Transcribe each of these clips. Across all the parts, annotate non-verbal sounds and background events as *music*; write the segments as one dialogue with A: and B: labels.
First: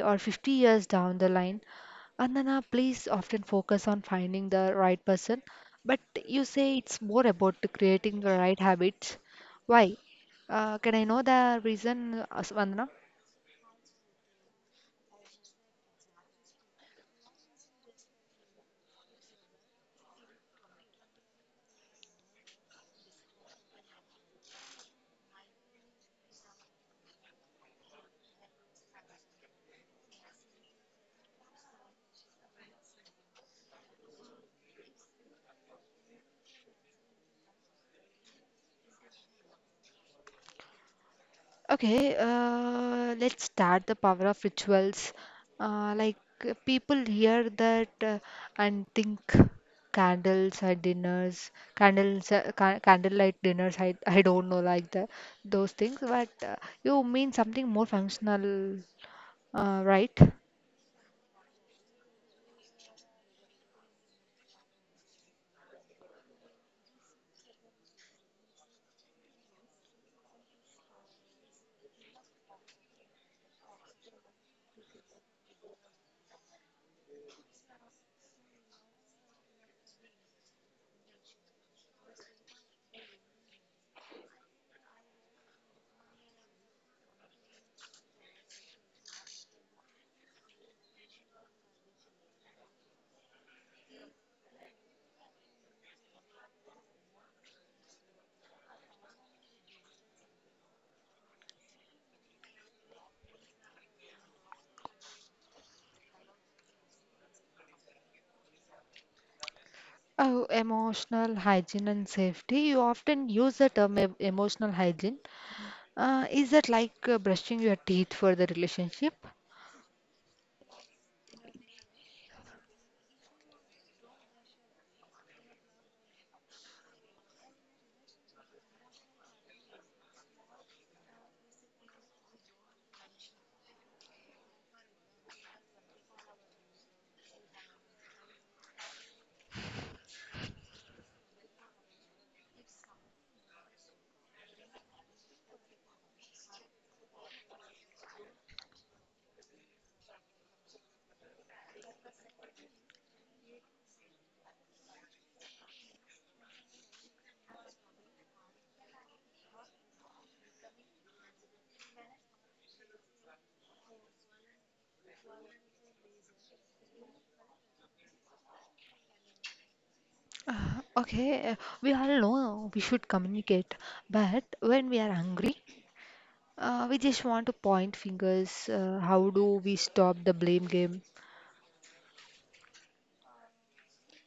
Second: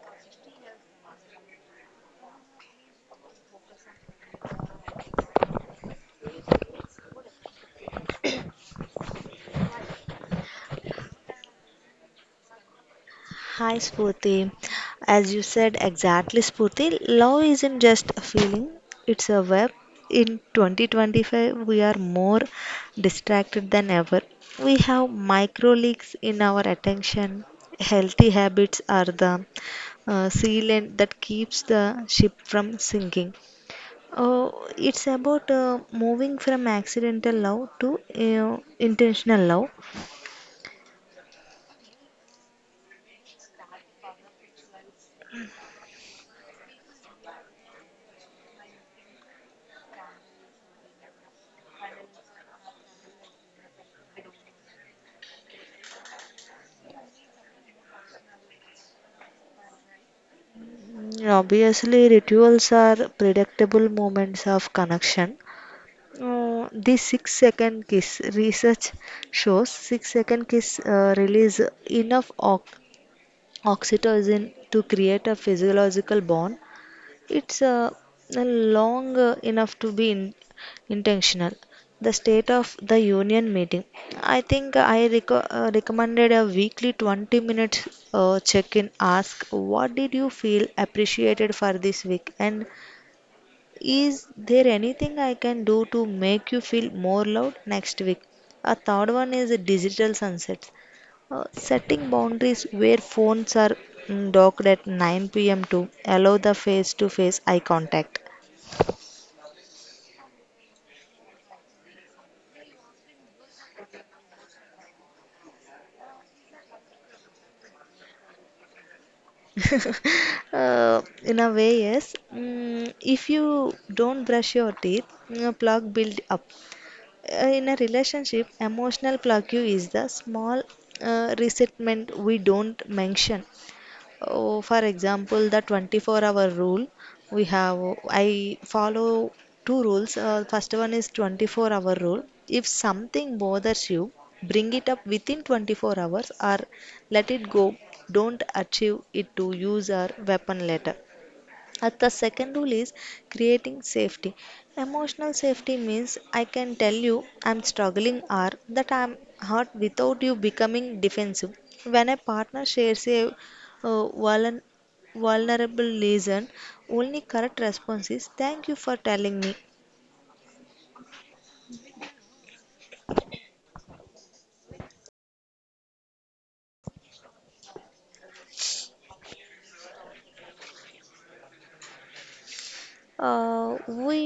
A: or 50 years down the line. Vandana, please often focus on finding the right person, but you say it's more about creating the right habits. Why? Can I know the reason, Vandana?
B: Hi Spurti. As you said exactly, Spurti, love isn't just a feeling, it's a web. In 2025, we are more distracted than ever. We have micro leaks in our attention. Healthy habits are the sealant that keeps the ship from sinking. Oh, it's about moving from accidental love to intentional love.
A: Okay, let's start the power of rituals. Uh, like People hear that and think candles at dinners, candles, candlelight dinners. I don't know like the those things, but you mean something more functional, right?
B: Mm, obviously, rituals are predictable moments of connection. The 6 second kiss research shows 6 second kiss release enough oxytocin to create a physiological bond. It's long enough to be intentional. The State of the Union meeting. I think I recommended a weekly 20 minute check in. Ask what did you feel appreciated for this week, and is there anything I can do to make you feel more loved next week? A third one is digital sunsets. Setting boundaries where phones are docked at 9 p.m. to allow the face to face eye contact.
A: Oh, emotional hygiene and safety. You often use the term emotional hygiene. Is that like brushing your teeth for the relationship?
B: In a way, yes. Mm, if you don't brush your teeth, your plug build up. In a relationship, emotional plaque is the small resentment we don't mention. Oh, for example, the 24-hour rule, we have, I follow two rules. First one is 24-hour rule. If something bothers you, bring it up within 24 hours or let it go. Don't achieve it to use our weapon later. And the second rule is creating safety. Emotional safety means I can tell you I'm struggling or that I'm hurt without you becoming defensive. When a partner shares a vulner- vulnerable reason, only correct response is thank you for telling me.
A: Uh, okay, uh, we all know we should communicate, but when we are angry, we just want to point fingers. How do we stop the blame game?
B: We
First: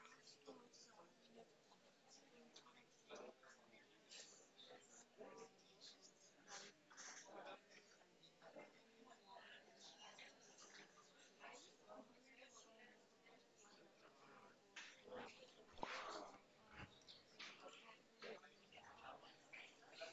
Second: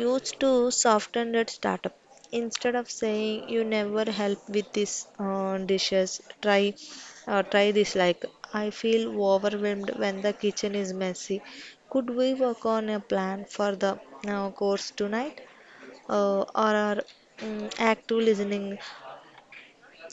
B: used to soften that startup. Instead of saying you never help with this dishes, try this, like I feel overwhelmed when the kitchen is messy. Could we work on a plan for the course tonight? Uh, or are active listening.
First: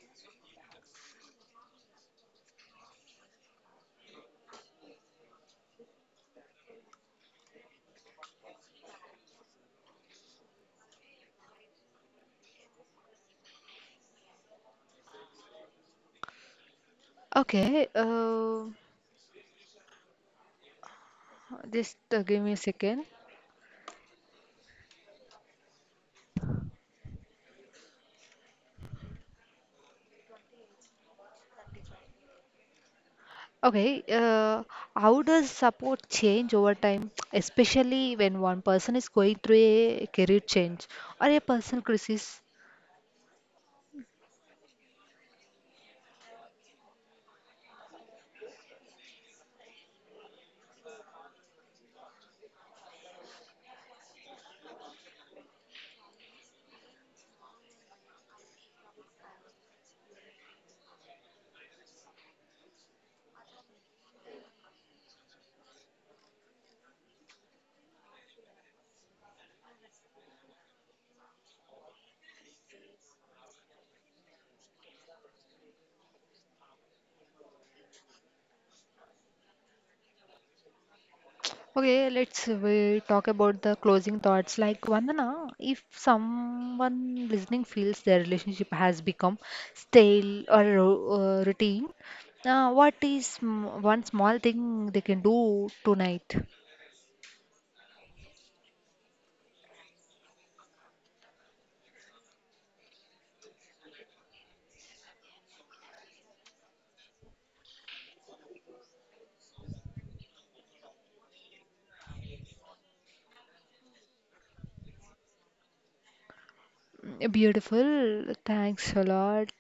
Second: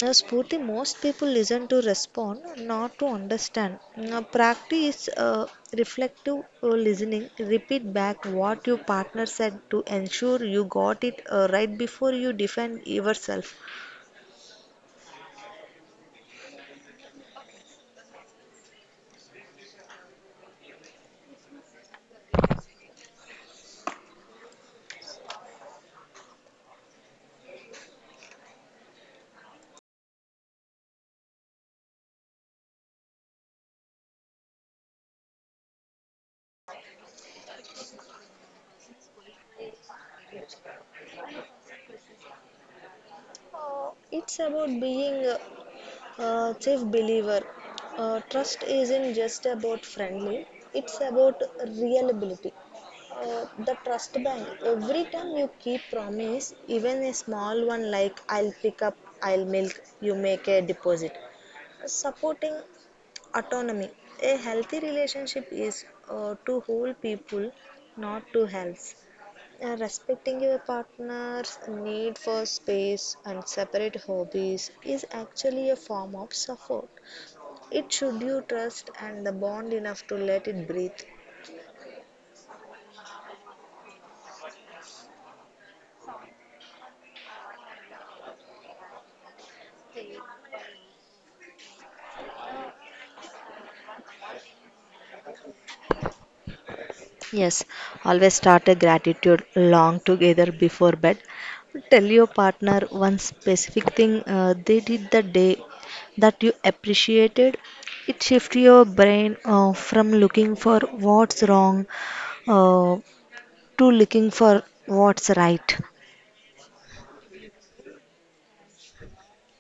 B: Spurti, most people listen to respond, not to understand. Now, practice reflective listening. Repeat back what your partner said to ensure you got it right before you defend yourself.
A: Okay, just give me a second. Okay, how does support change over time, *tsk* especially when one person is going through a career change or a personal crisis?
B: It's about being chief believer. Uh, trust isn't just about friendly, it's about reliability. The trust bank, every time you keep promise, even a small one like I'll pick up, I'll milk, you make a deposit. Supporting autonomy, a healthy relationship is to hold people, not to help. Respecting your partner's need for space and separate hobbies is actually a form of support. It should you trust and the bond enough to let it breathe.
A: Okay, let's we talk about the closing thoughts. Like Vandana, if someone listening feels their relationship has become stale or routine, what is one small thing they can do tonight?
B: Yes, always start a gratitude long together before bed. Tell your partner one specific thing they did the day that you appreciated. It shifts your brain from looking for what's wrong uh, to looking for what's right.
A: Beautiful. Thanks a lot.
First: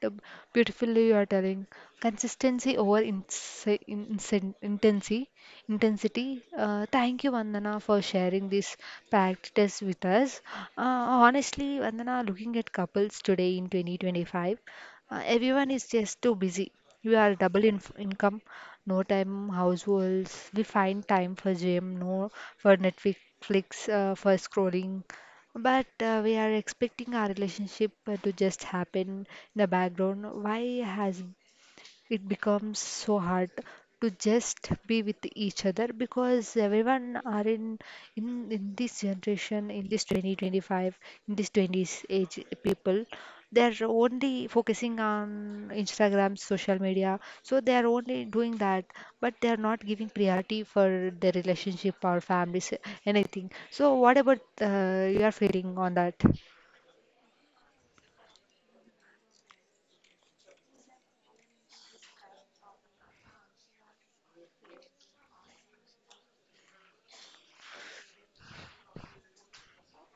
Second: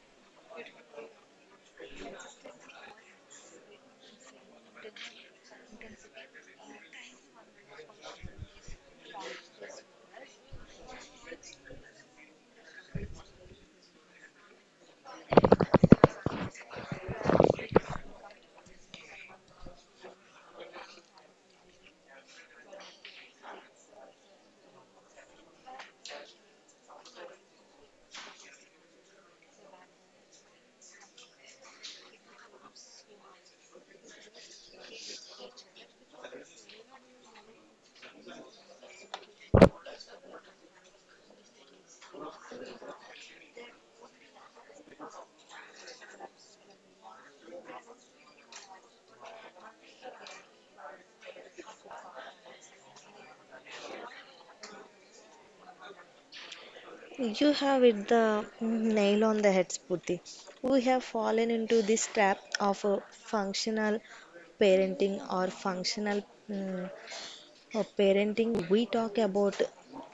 A: Beautifully, you are telling. Consistency over intensity. Intensity. Thank you, Vandana, for sharing this practice with us. Uh, Honestly, Vandana, looking at couples today in 2025, everyone is just too busy. We are double in income, no time households. We find time for gym, no for Netflix, for scrolling. But we are expecting our relationship to just happen in the background. Why has it becomes so hard to just be with each other, because everyone are in this generation, in this 2025, in this 20s age, people they're only focusing on Instagram, social media, so they are only doing that, but they are not giving priority for their relationship or families, anything. So what about your feeling on that?
B: You have hit the nail on the head, Spooty. We have fallen into this trap of a functional parenting or functional mm, parenting. We talk about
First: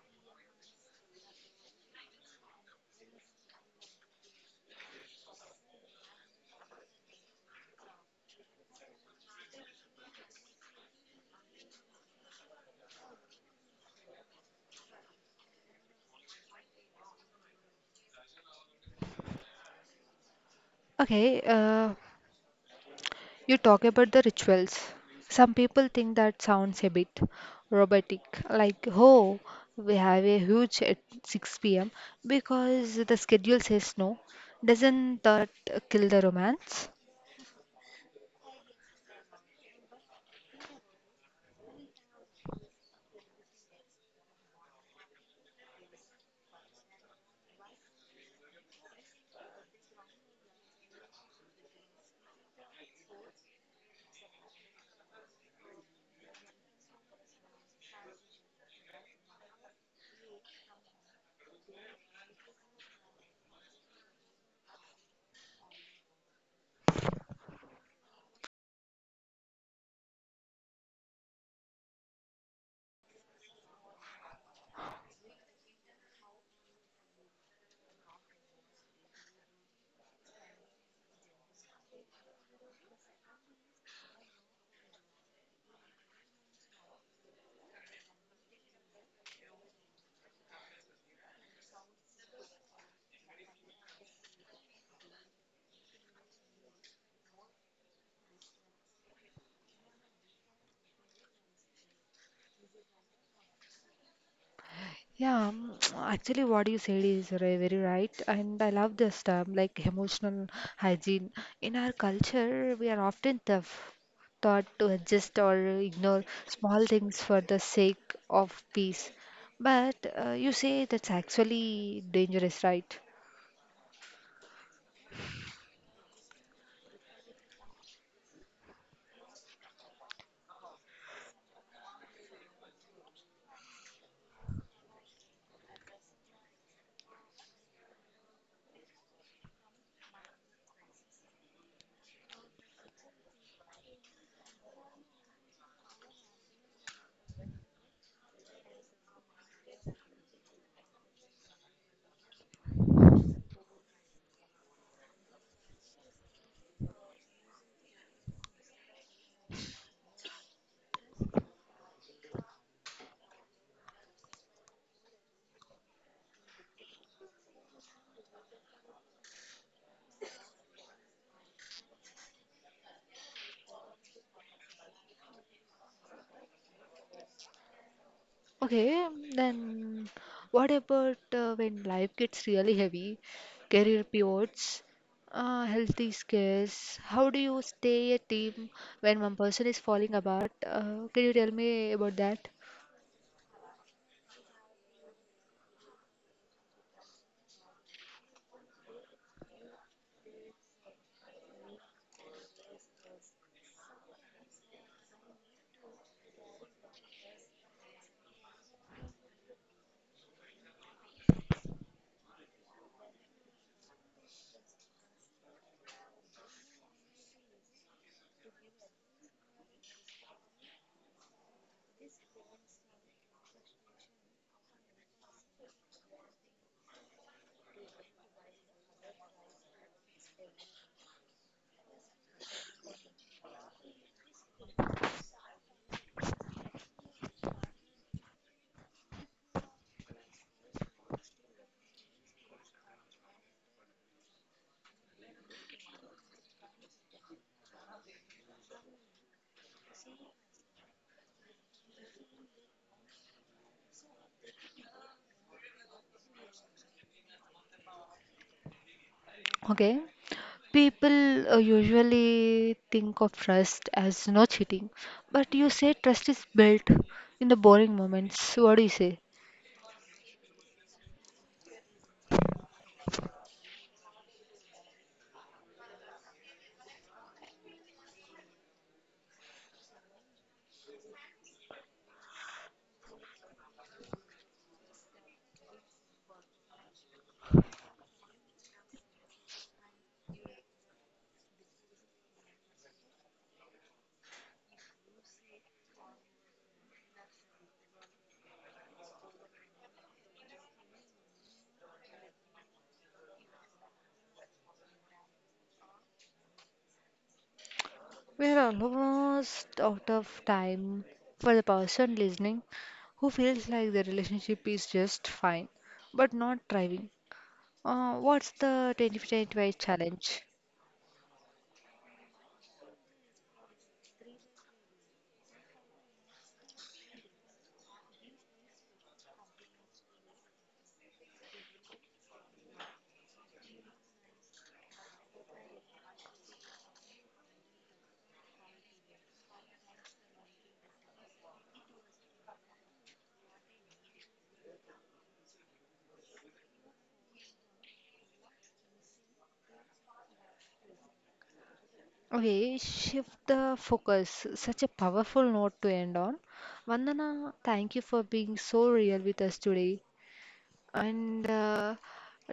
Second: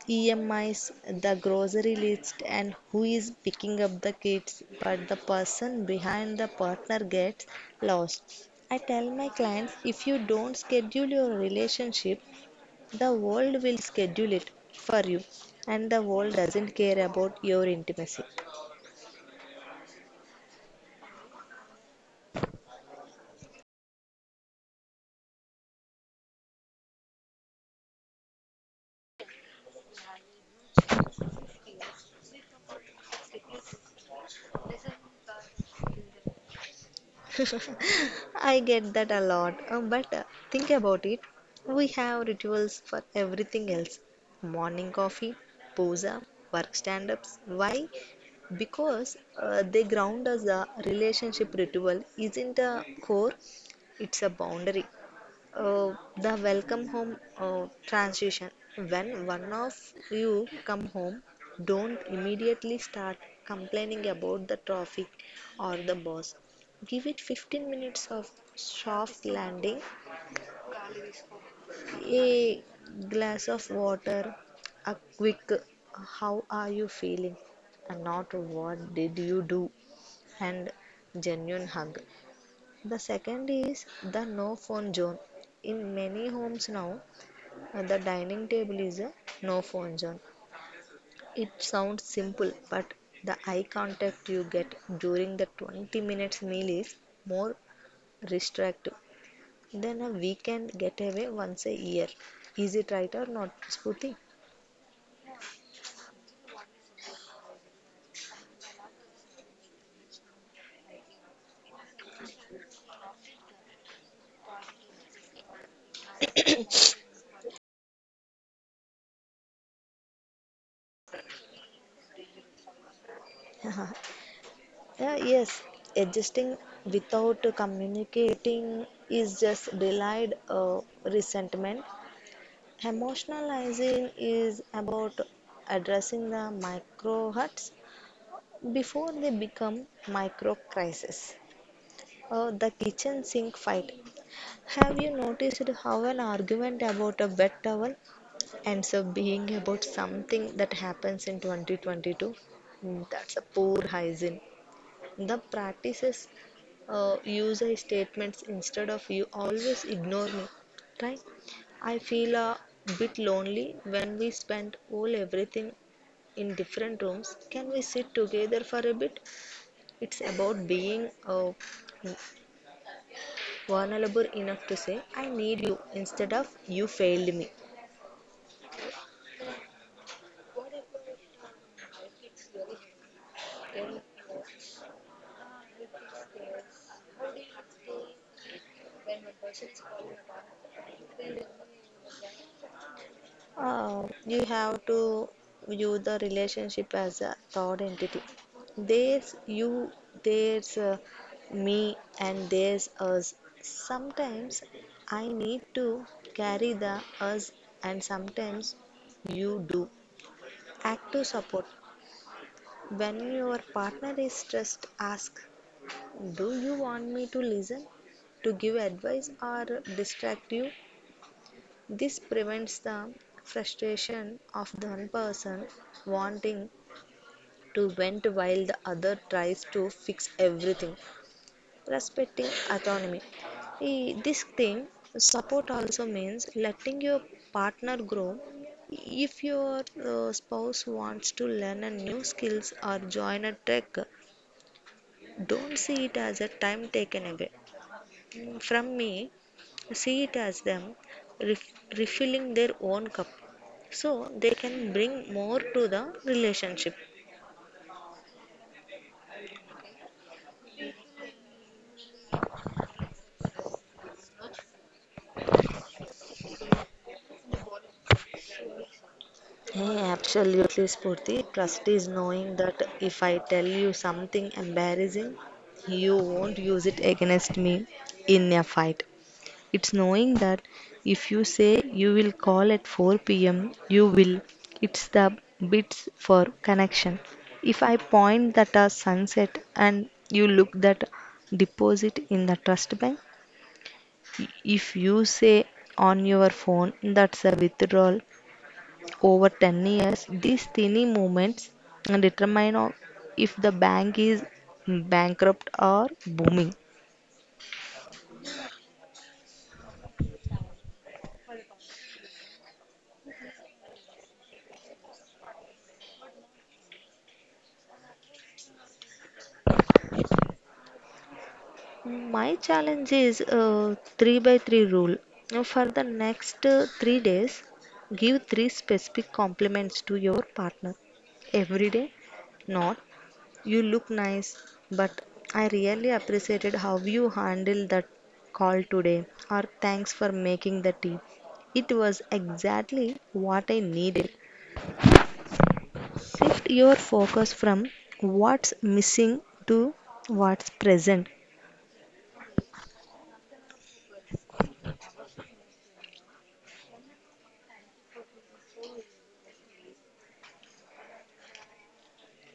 B: EMIs, the grocery list, and who is picking up the kids, but the person behind the partner gets lost. I tell my clients, if you don't schedule your relationship, the world will schedule it for you, and the world doesn't care about your intimacy.
A: Okay, you talk about the rituals. Some people think that sounds a bit robotic, like, oh, we have a huge at 6 p.m. because the schedule says no. Doesn't that kill the romance?
B: I get that a lot, but think about it. We have rituals for everything else: morning coffee, puja, work stand ups. Why? Because they ground us. A relationship ritual isn't a core, it's a boundary. Uh, the welcome home transition. When one of you come home, don't immediately start complaining about the traffic or the boss. Give it 15 minutes of soft landing, a glass of water, a quick how are you feeling, and not what did you do, and genuine hug. The second is the no phone zone. In many homes now, and the dining table is a no phone zone. It sounds simple, but the eye contact you get during the 20 minutes meal is more restrictive than a weekend getaway once a year. Is it right or not, Spooty?
A: Yeah, *tsk* actually, what you said is very right, and I love this term like emotional hygiene. In our culture, we are often tough, taught to adjust or ignore small things for the sake of peace. But you say that's actually dangerous, right?
B: Yes, adjusting without communicating is just delayed resentment. Emotionalizing is about addressing the micro hurts before they become micro crises, or the kitchen sink fight. Have you noticed how an argument about a wet towel ends up being about something that happens in 2022? Mm, that's a poor hygiene. The practices, use I statements instead of you always ignore me, right? I feel a bit lonely when we spend all everything in different rooms. Can we sit together for a bit? It's about being vulnerable enough to say, I need you, instead of you failed me.
A: Okay, then what about when life gets really heavy, career pivots, health is scarce? How do you stay a team when one person is falling apart? Can you tell me about that?
B: You have to view the relationship as a third entity. There's you, there's me, and there's us. Sometimes I need to carry the us, and sometimes you do. Active support. When your partner is stressed, ask, do you want me to listen, to give advice, or distract you? This prevents the frustration of the one person wanting to vent while the other tries to fix everything. Respecting autonomy. Eh, this thing, support also means letting your partner grow. If your spouse wants to learn a new skills or join a trek, don't see it as a time taken away. Mm, from me, see it as them ref- refilling their own cup so they can bring more to the relationship.
A: Okay. People usually think of trust as no cheating, but you say trust is built in the boring moments. What do you say?
B: Hey, absolutely, Spurti. Trust is knowing that if I tell you something embarrassing, you won't use it against me in a fight. It's knowing that if you say you will call at 4 p.m., you will. It's the bits for connection. If I point that a sunset and you look that deposit in the trust bank, if you say on your phone that's a withdrawal over 10 years, these tiny moments determine if the bank is bankrupt or booming.
A: We are almost out of time for the person listening who feels like the relationship is just fine but not thriving. What's the 2025 challenge?
B: My challenge is 3 by 3 rule. Now, for the next 3 days, give 3 specific compliments to your partner every day. Not, you look nice, but I really appreciated how you handled that call today, or thanks for making the tea. It was exactly what I needed. Shift your focus from what's missing to what's present.
A: Okay, shift the focus. Such a powerful note to end on. Vandana, thank you for being so real with us today. And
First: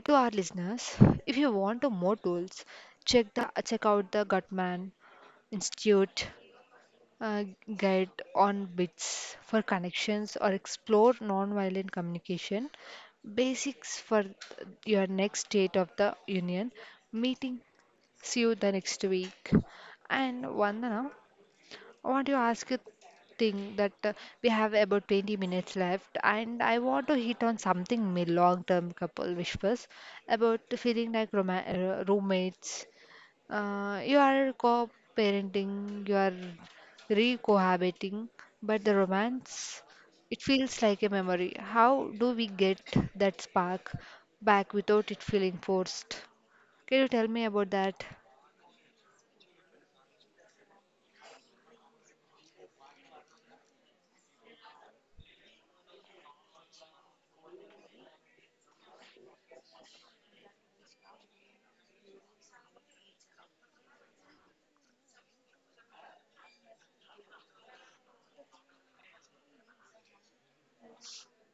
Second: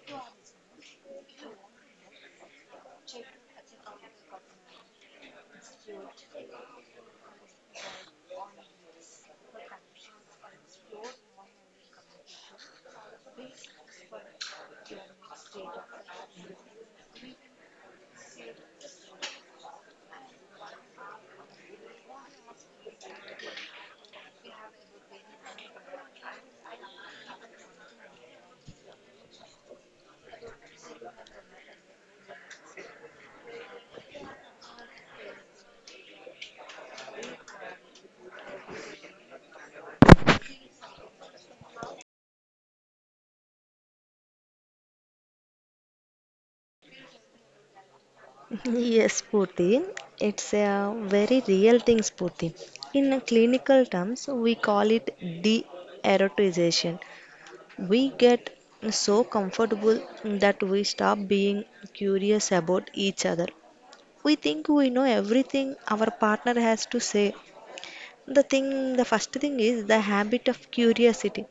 A: to our listeners, if you want to more tools, check out the Gutman Institute, uh, get on bits for connections, or explore nonviolent communication basics for your next state of the union meeting. See you the next week. And Vandana, I want to ask you thing that we have about 20 minutes left, and I want to hit on something mid long term couple whispers about feeling like roommates. You are co-parenting, you are re-cohabiting, but the romance, it feels like a memory. How do we get that spark back without it feeling forced? Can you tell me about that?
B: Yes, Purti. It's a very real thing, Purti. In clinical terms, we call it de-erotization. We get so comfortable that we stop being curious about each other. We think we know everything our partner has to say. The first thing is the habit of curiosity.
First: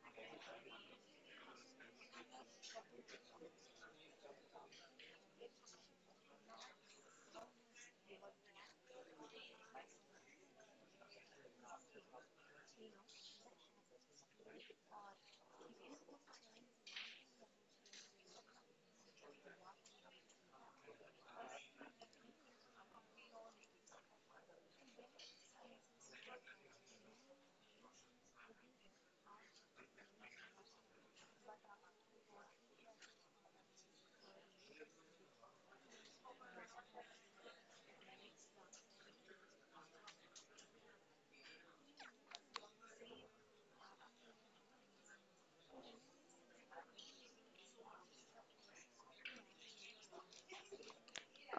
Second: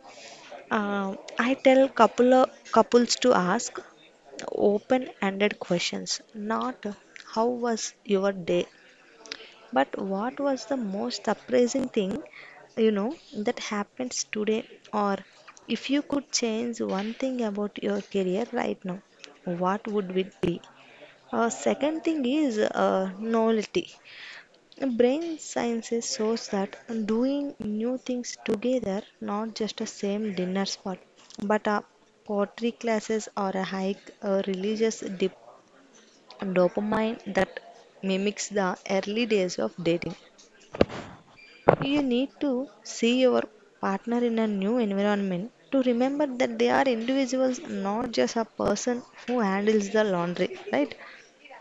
B: I tell couples to ask open-ended questions, not how was your day, but what was the most surprising thing you know that happens today, or if you could change one thing about your career right now, what would it be? Second thing is novelty. Brain sciences shows that doing new things together, not just a same dinner spot, but a pottery classes or a hike, a religious dip, dopamine that mimics the early days of dating. You need to see your partner in a new environment to remember that they are individuals, not just a person who handles the laundry, right?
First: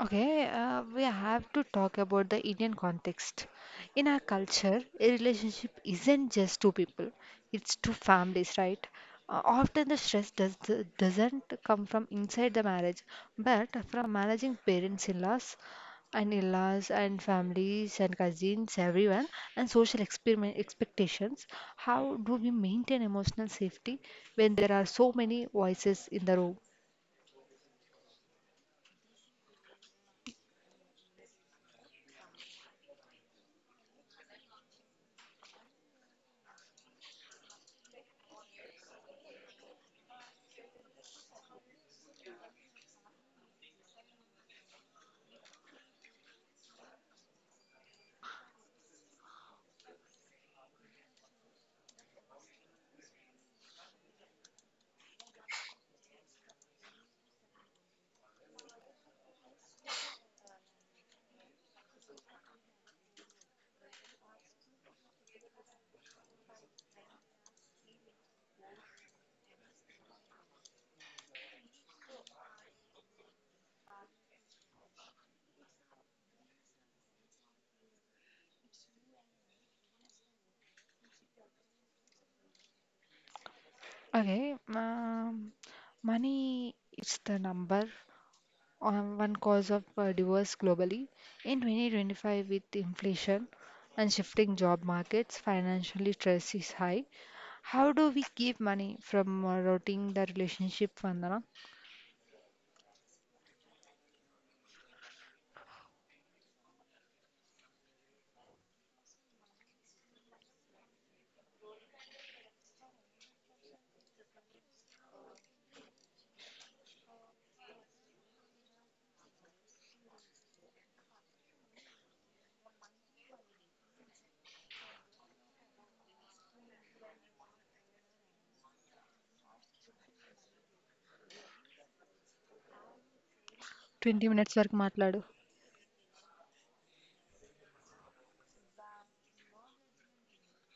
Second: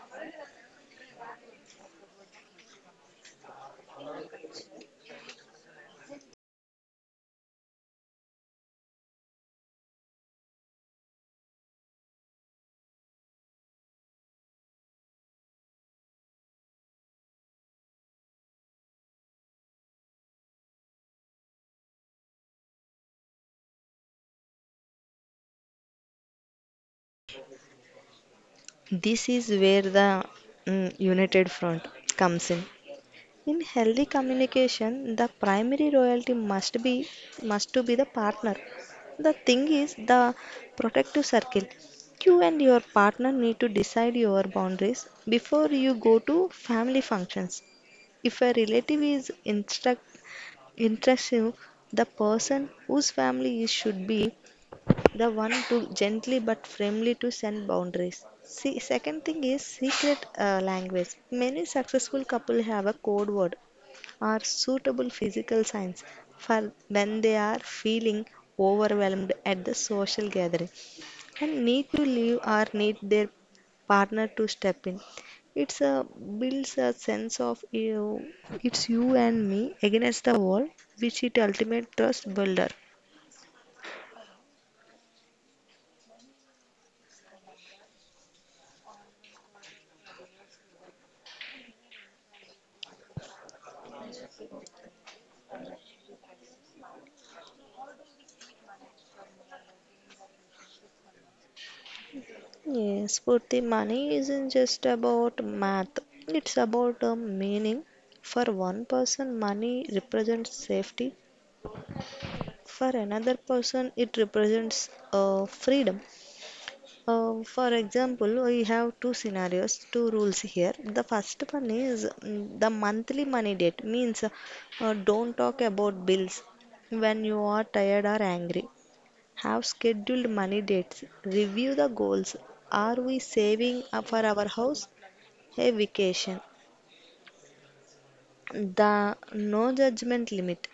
A: Okay, we have to talk about the Indian context. In our culture, a relationship isn't just two people, it's two families, right? Often the doesn't come from inside the marriage, but from managing parents in laws and families and cousins, everyone, and social expectations. How do we maintain emotional safety when there are so many voices in the room?
B: This is where the United Front comes in. In healthy communication, the primary royalty must be must to be the partner. The thing is the protective circle. You and your partner need to decide your boundaries before you go to family functions. If a relative is instruct intrusive, the person whose family is should be the one to gently but firmly to send boundaries. See, second thing is secret language. Many successful couple have a code word or suitable physical signs for when they are feeling overwhelmed at the social gathering and need to leave or need their partner to step in. It's a builds a sense of you, it's you and me against the world, which is ultimate trust builder.
A: Okay, money is the number one cause of divorce globally. In 2025, with inflation and shifting job markets, financially stress is high. How do we keep money from rotting the relationship, Vandana?
B: Yes, Purti, money isn't just about math. It's about a meaning. For one person, money represents safety. For another person, it represents freedom. For example, we have two scenarios, two rules here. The first one is, the monthly money date means don't talk about bills when you are tired or angry. Have scheduled money dates. Review the goals. Are we saving up for
A: 20
B: our
A: minutes వరకు
B: house?
A: మాట్లాడు.
B: A vacation. The no judgment limit.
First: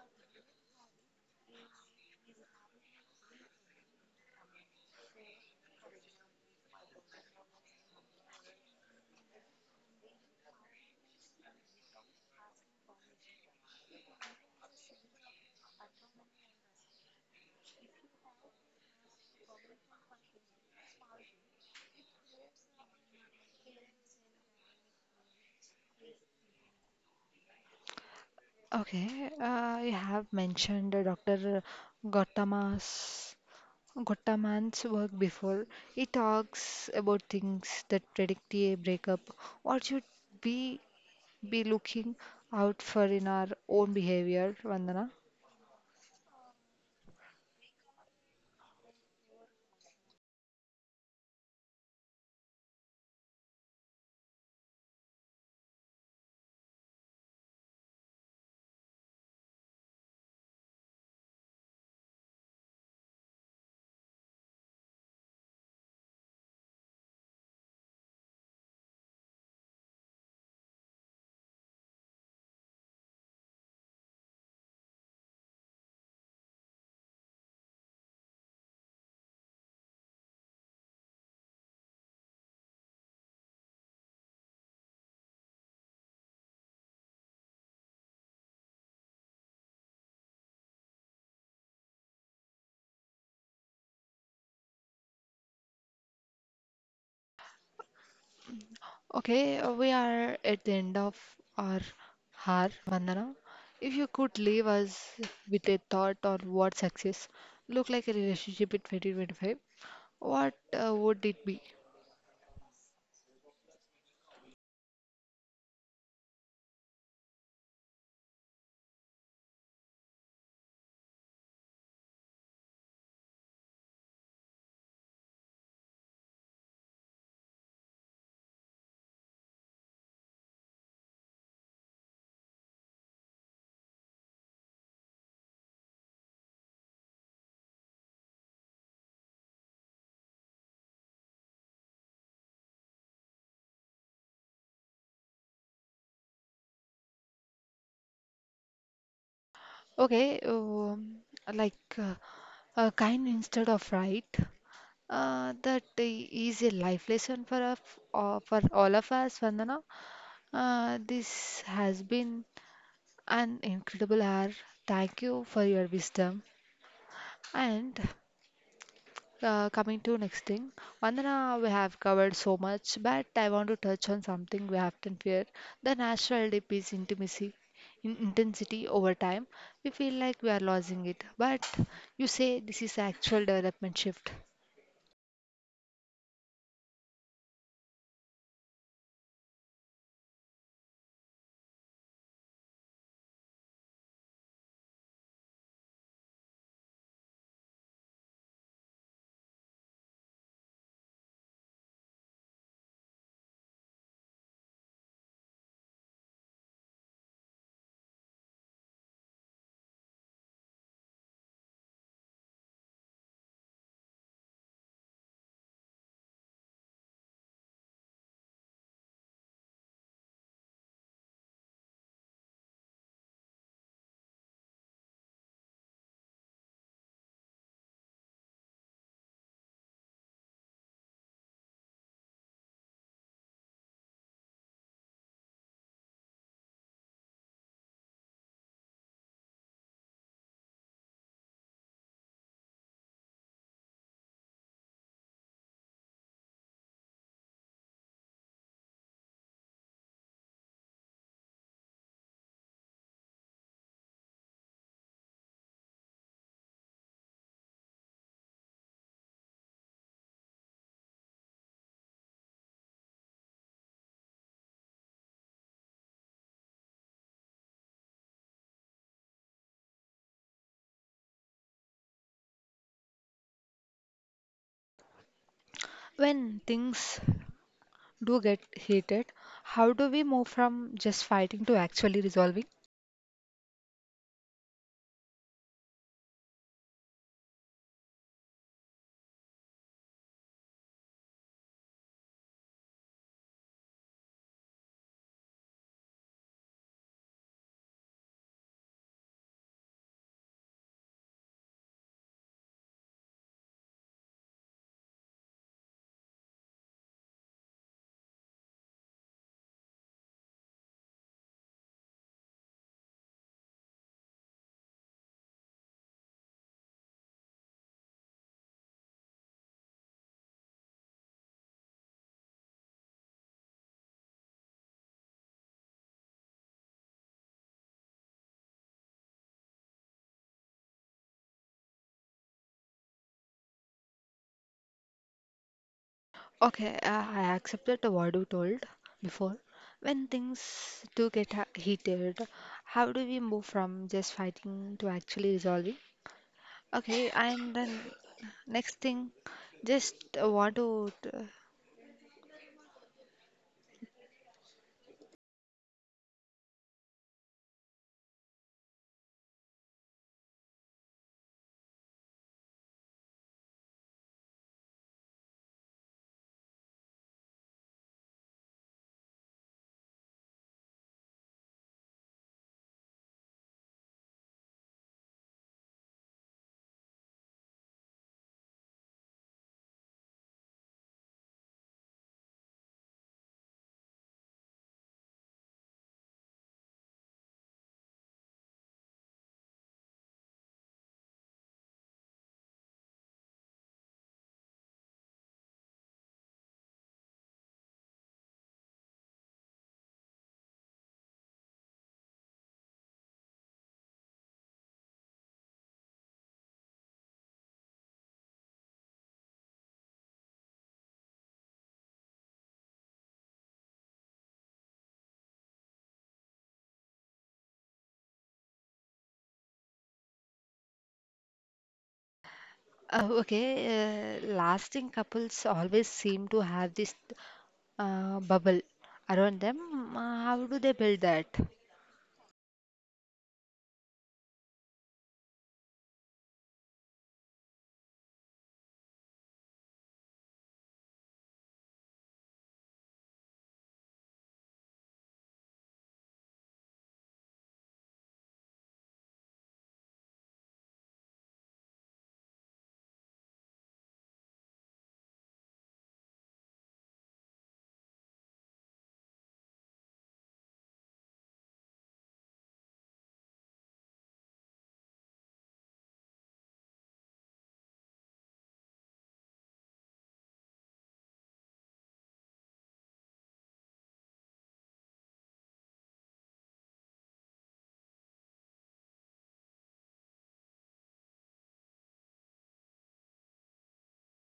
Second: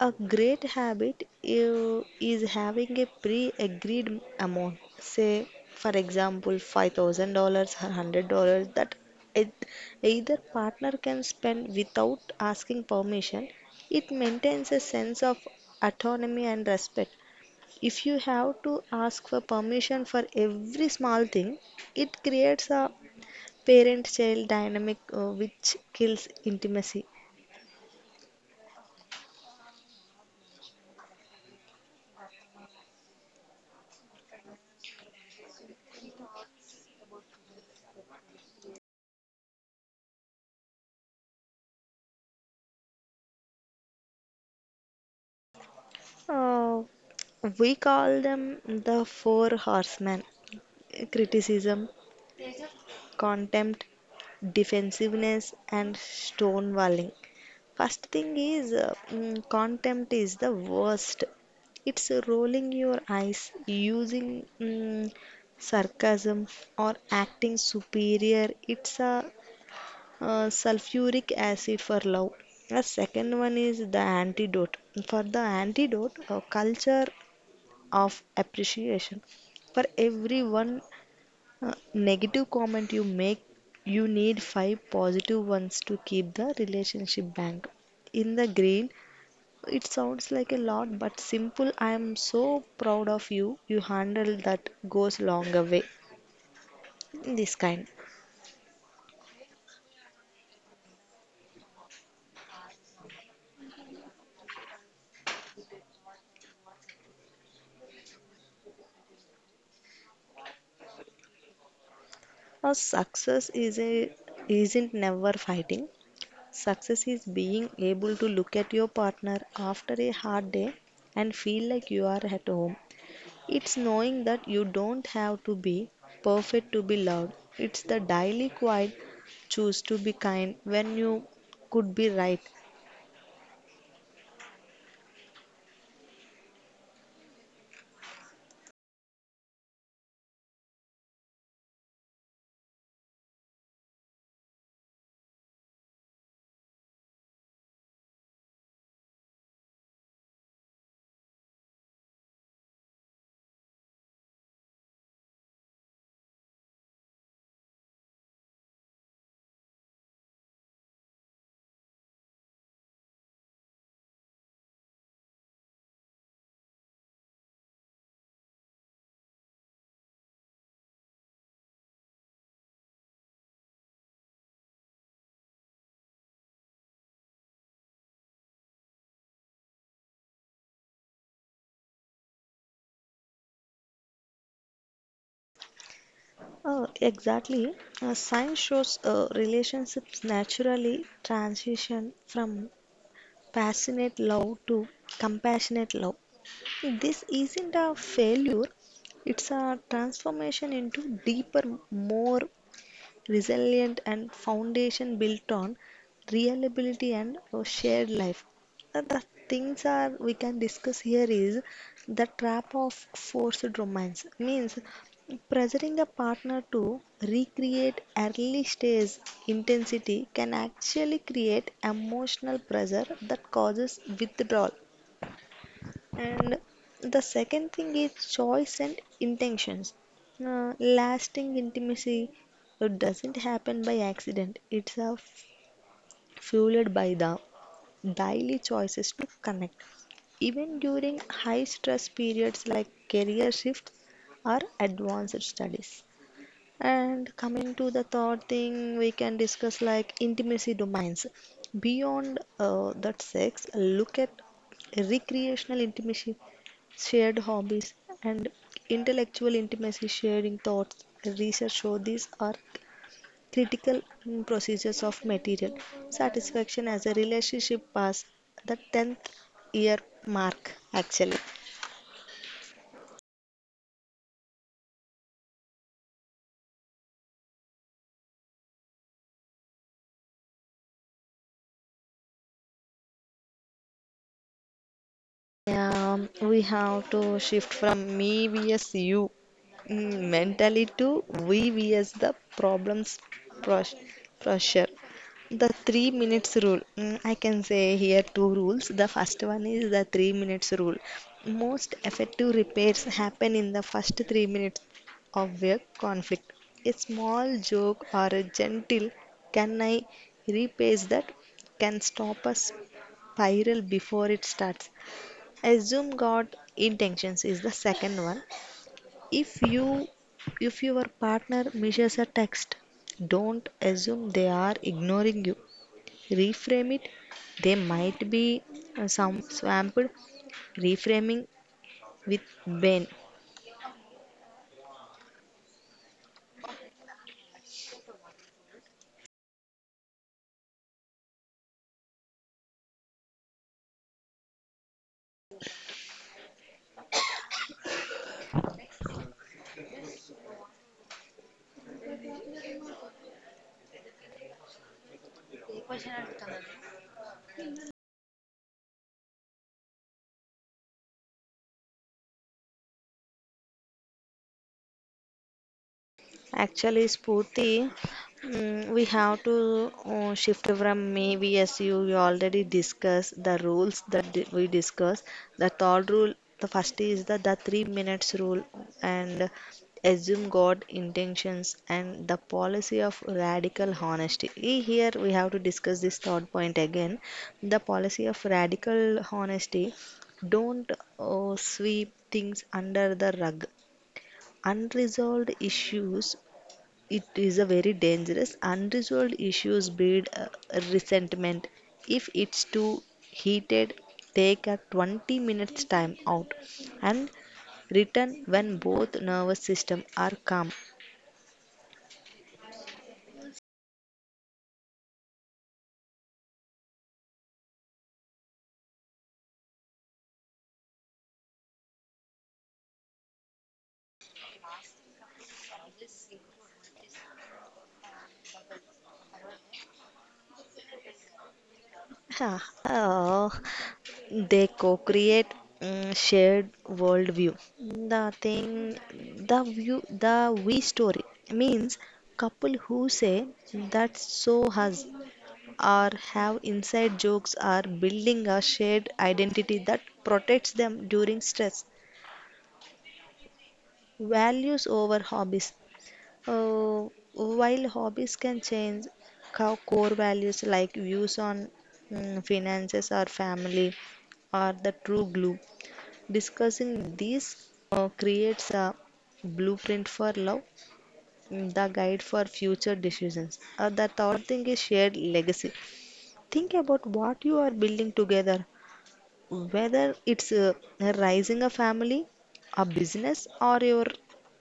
B: A great habit is having a pre-agreed amount. Say, for example, $5,000 or $100, that it, either partner can spend without asking permission. It maintains a sense of autonomy and respect. If you have to ask for permission for every small thing, it creates a parent-child dynamic which kills intimacy.
A: Okay, you have mentioned Dr. Gautama's Gottaman's work before. He talks about things that predict a breakup. What should we be looking out for in our own behavior, Vandana?
B: Uh, we call them the four horsemen: criticism, contempt, defensiveness, and stonewalling. First thing is, contempt is the worst. It's rolling your eyes, using sarcasm, or acting superior. It's a sulfuric acid for love. The second one is the antidote. For the antidote, culture of appreciation. For every one negative comment you make, you need five positive ones to keep the relationship bank in the green. It sounds like a lot, but simple "I am so proud of you, you handle that" goes long a way. This kind.
A: Okay, we are at the end of our hour, Vandana. If you could leave us with a thought on what success look like a relationship in 2025, what would it be?
B: Now success is a isn't never fighting. Success is being able to look at your partner after a hard day and feel like you are at home. It's knowing that you don't have to be perfect to be loved. It's the daily quiet, choose to be kind when you could be right.
A: Okay, like uh, kind instead of right. That is a life lesson for us, for all of us, Vandana. This has been an incredible hour. Thank you for your wisdom. And coming to next thing, Vandana, we have covered so much, but I want to touch on something we often fear: the natural dip is intimacy. In intensity over time, we feel like we are losing it. But you say this is actual development shift
B: Exactly. Science shows relationships naturally transition from passionate love to compassionate love. This isn't a failure, it's a transformation into deeper, more resilient and foundation built on reliability and shared life. The things are we can discuss here is the trap of forced romance means pressuring a partner to recreate early stage intensity can actually create emotional pressure that causes withdrawal. And the second thing is choice and intentions. Lasting intimacy, it doesn't happen by accident. It's fueled by the daily choices to connect. Even during high stress periods like career shifts or advanced studies. And coming to the third thing, we can discuss like intimacy domains. Beyond that sex, look at recreational intimacy, shared hobbies, and intellectual intimacy, sharing thoughts. Research shows these are critical procedures of material satisfaction as a relationship past the 10th year mark, actually.
A: when things do get heated. How do we move from just fighting to actually resolving?
B: Yeah, we have to shift from me vs you mentally to we vs the problems pros- pressure. The 3 minutes rule. I can say here two rules. The first one is the 3 minutes rule. Most effective repairs happen in the first 3 minutes of a conflict. A small joke or a gentle "can I" replace that can stop us spiral before it starts. Assume god intentions is the second one. If you if your partner misses a text, don't assume they are ignoring you. Reframe it, they might be some swamped. Reframing with ben.
A: Okay, I accepted the what you told before. When things do get heated, how do we move from just fighting to actually resolving? Okay, and then next thing, just want to. T-
B: Actually, Spurti, we have to shift from maybe as you we already discussed the rules we discussed. The third rule, the first is the 3 minutes rule and assume God intentions and the policy of radical honesty. Here we have to discuss this third point again. The policy of radical honesty. Don't sweep things under the rug. Unresolved issues, it is a very dangerous. Unresolved issues breed resentment. If it's too heated, take a 20 minutes time out and return when both nervous system are calm.
A: *laughs* Okay, lasting couples always seem to have this bubble around them. How do they build that?
B: Ah, oh, they co-create shared worldview, the thing, the view, the we story, means couple who say "that's so us" or have inside jokes are building a shared identity that protects them during stress. Values over hobbies. Uh, while hobbies can change, core values like views on finances or family are the true glue. Discussing these creates a blueprint for love, the guide for future decisions. The third thing is shared legacy. Think about what you are building together. Whether it's raising a family, a business, or your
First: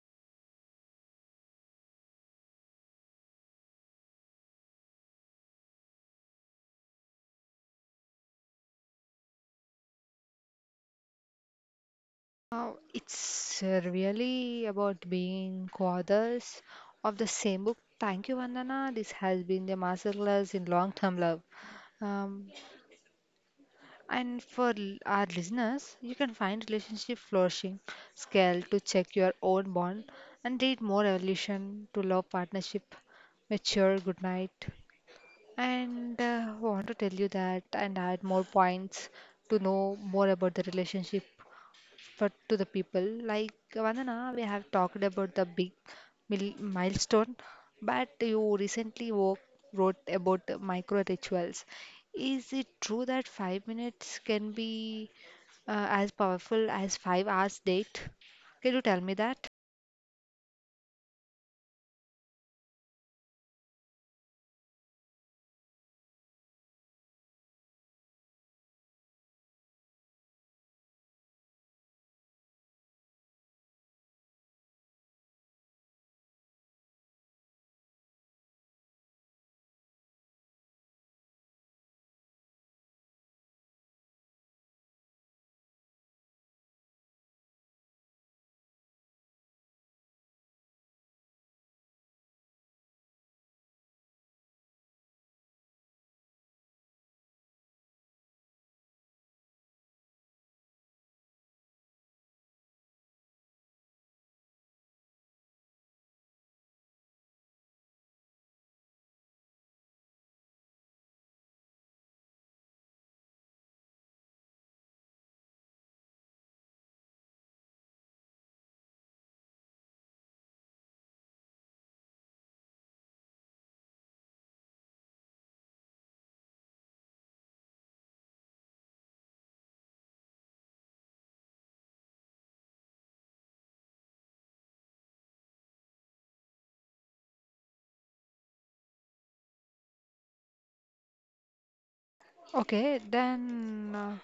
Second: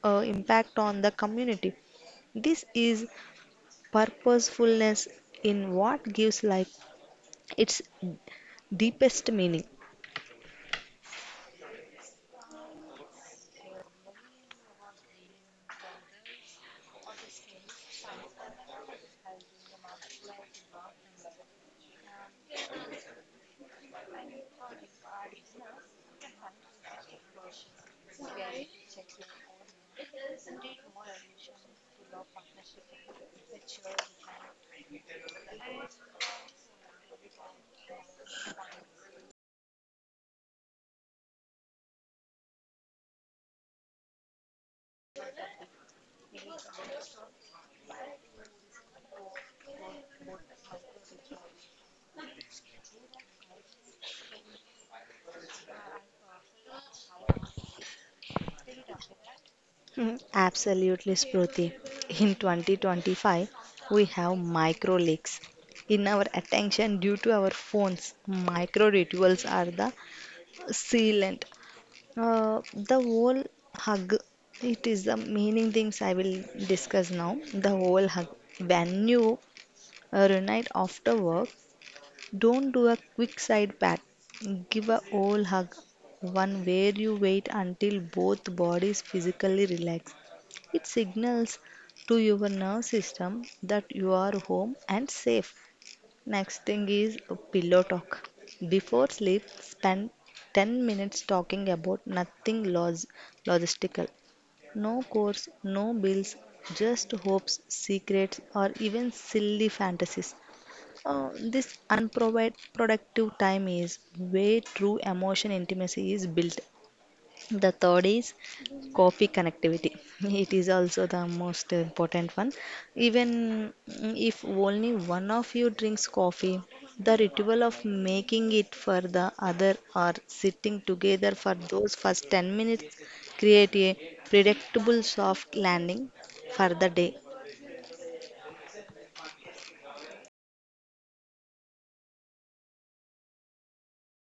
B: impact on the community. This is purposefulness in what gives life its deepest meaning.
A: It's Really about being co-authors of the same book. Thank you, Vandana. This has been the masterclass in long-term love. Um, and for our listeners, you can find relationship flourishing scale to check your own bond and read more evolution to love partnership. Mature, good night. And want to tell you that and add more points to know more about the relationship for to the people. Like Vandana, we have talked about the big milestone, but you recently wrote about the micro rituals. Is it true that 5 minutes can be as powerful as 5 hours date? Can you tell me that?
B: Absolutely, Spruti. In 2025, we have micro leaks in our attention due to our phones. Micro rituals are the sealant. The whole hug, it is the meaning things I will discuss now. The whole hug. When you reunite after work, don't do a quick side pat. Give a whole hug, one where you wait until both bodies physically relax. It signals to your nerve system that you are home and safe. Next thing is a pillow talk. Before sleep, spend 10 minutes talking about nothing logistical. No course, no bills, just hopes, secrets, or even silly fantasies. This unproductive time is where true emotion intimacy is built. The third is coffee connectivity. *laughs* It is also the most important one. Even if only one of you drinks coffee, the ritual of making it for the other or sitting together for those first 10 minutes create a predictable soft landing for the day.
A: Okay, then uh,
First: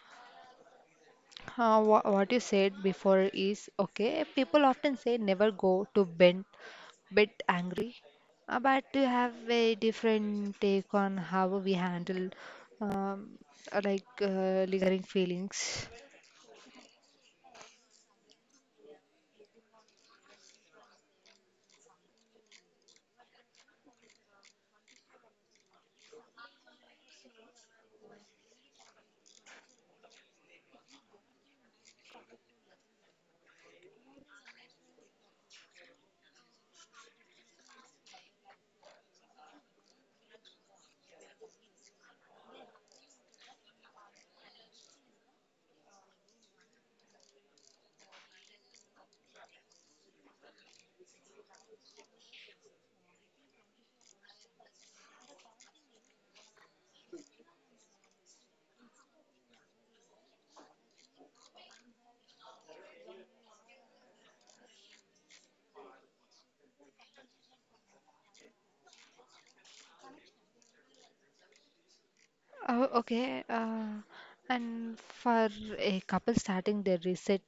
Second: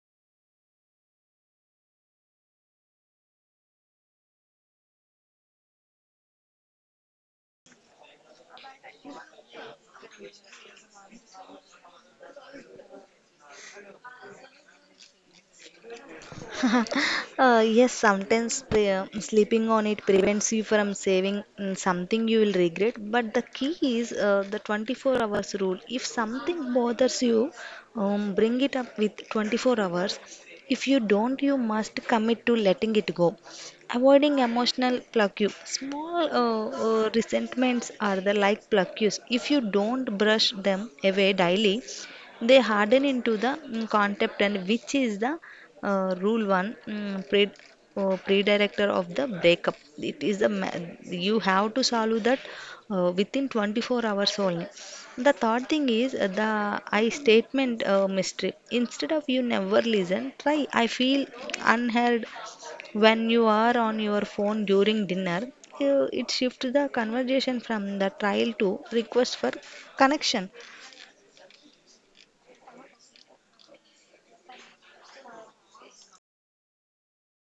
A: uh, wha- what you said before is okay. People often say never go to bed bit angry, but you have a different take on how we handle um, lingering feelings.
B: *laughs* Yes, sometimes sleeping on it prevents you from saving something you will regret. But the key is the 24 hours rule. If something bothers you, bring it up with 24 hours. If you don't, you must commit to letting it go. Avoiding emotional plague. Small resentments are the like plagues. If you don't brush them away daily, they harden into the concept, and which is the rule one pre predirector of the breakup. It is a ma-, you have to solve that within 24 hours only. The third thing is the I statement mystery. Instead of "you never listen," try "I feel unheard when you are on your phone during dinner." You, it shifts the conversation from the trial to request for connection.
A: Oh, okay. And for a couple starting their reset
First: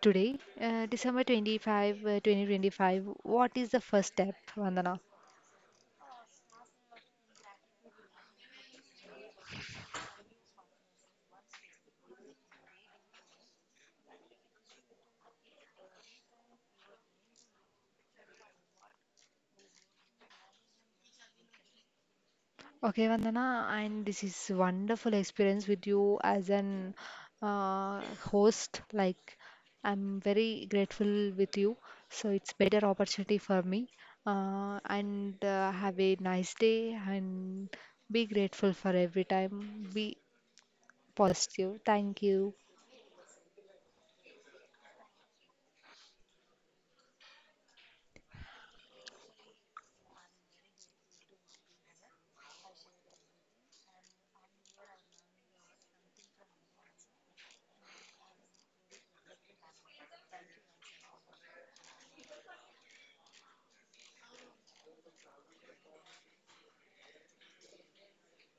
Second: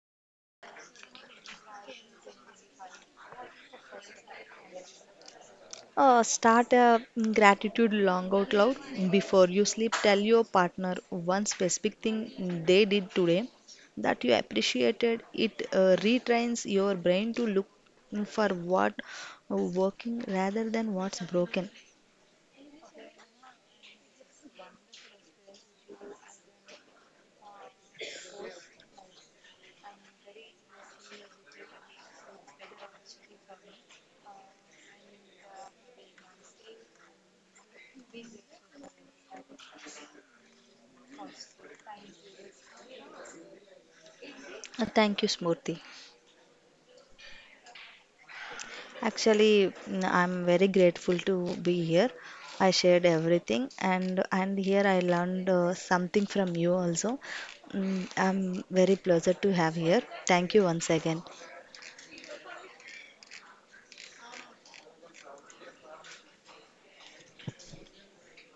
A: today, December 25, 2025, what is the first step, Vandana?
B: Start a gratitude long out loud before you sleep. Tell your partner one specific thing they did today that you appreciated. It retrains your brain to look for what working rather than what's broken.
A: Okay, Vandana, and this is wonderful experience with you as an uh, host. Like, I'm very grateful with you. So it's better opportunity for me. And Have a nice day, and be grateful for every time. Be positive. Thank you.
B: Thank you, Smurti. Actually, I'm very grateful to be here. I shared everything, and here I learned something from you also. I'm very pleasure to have here. Thank you once again.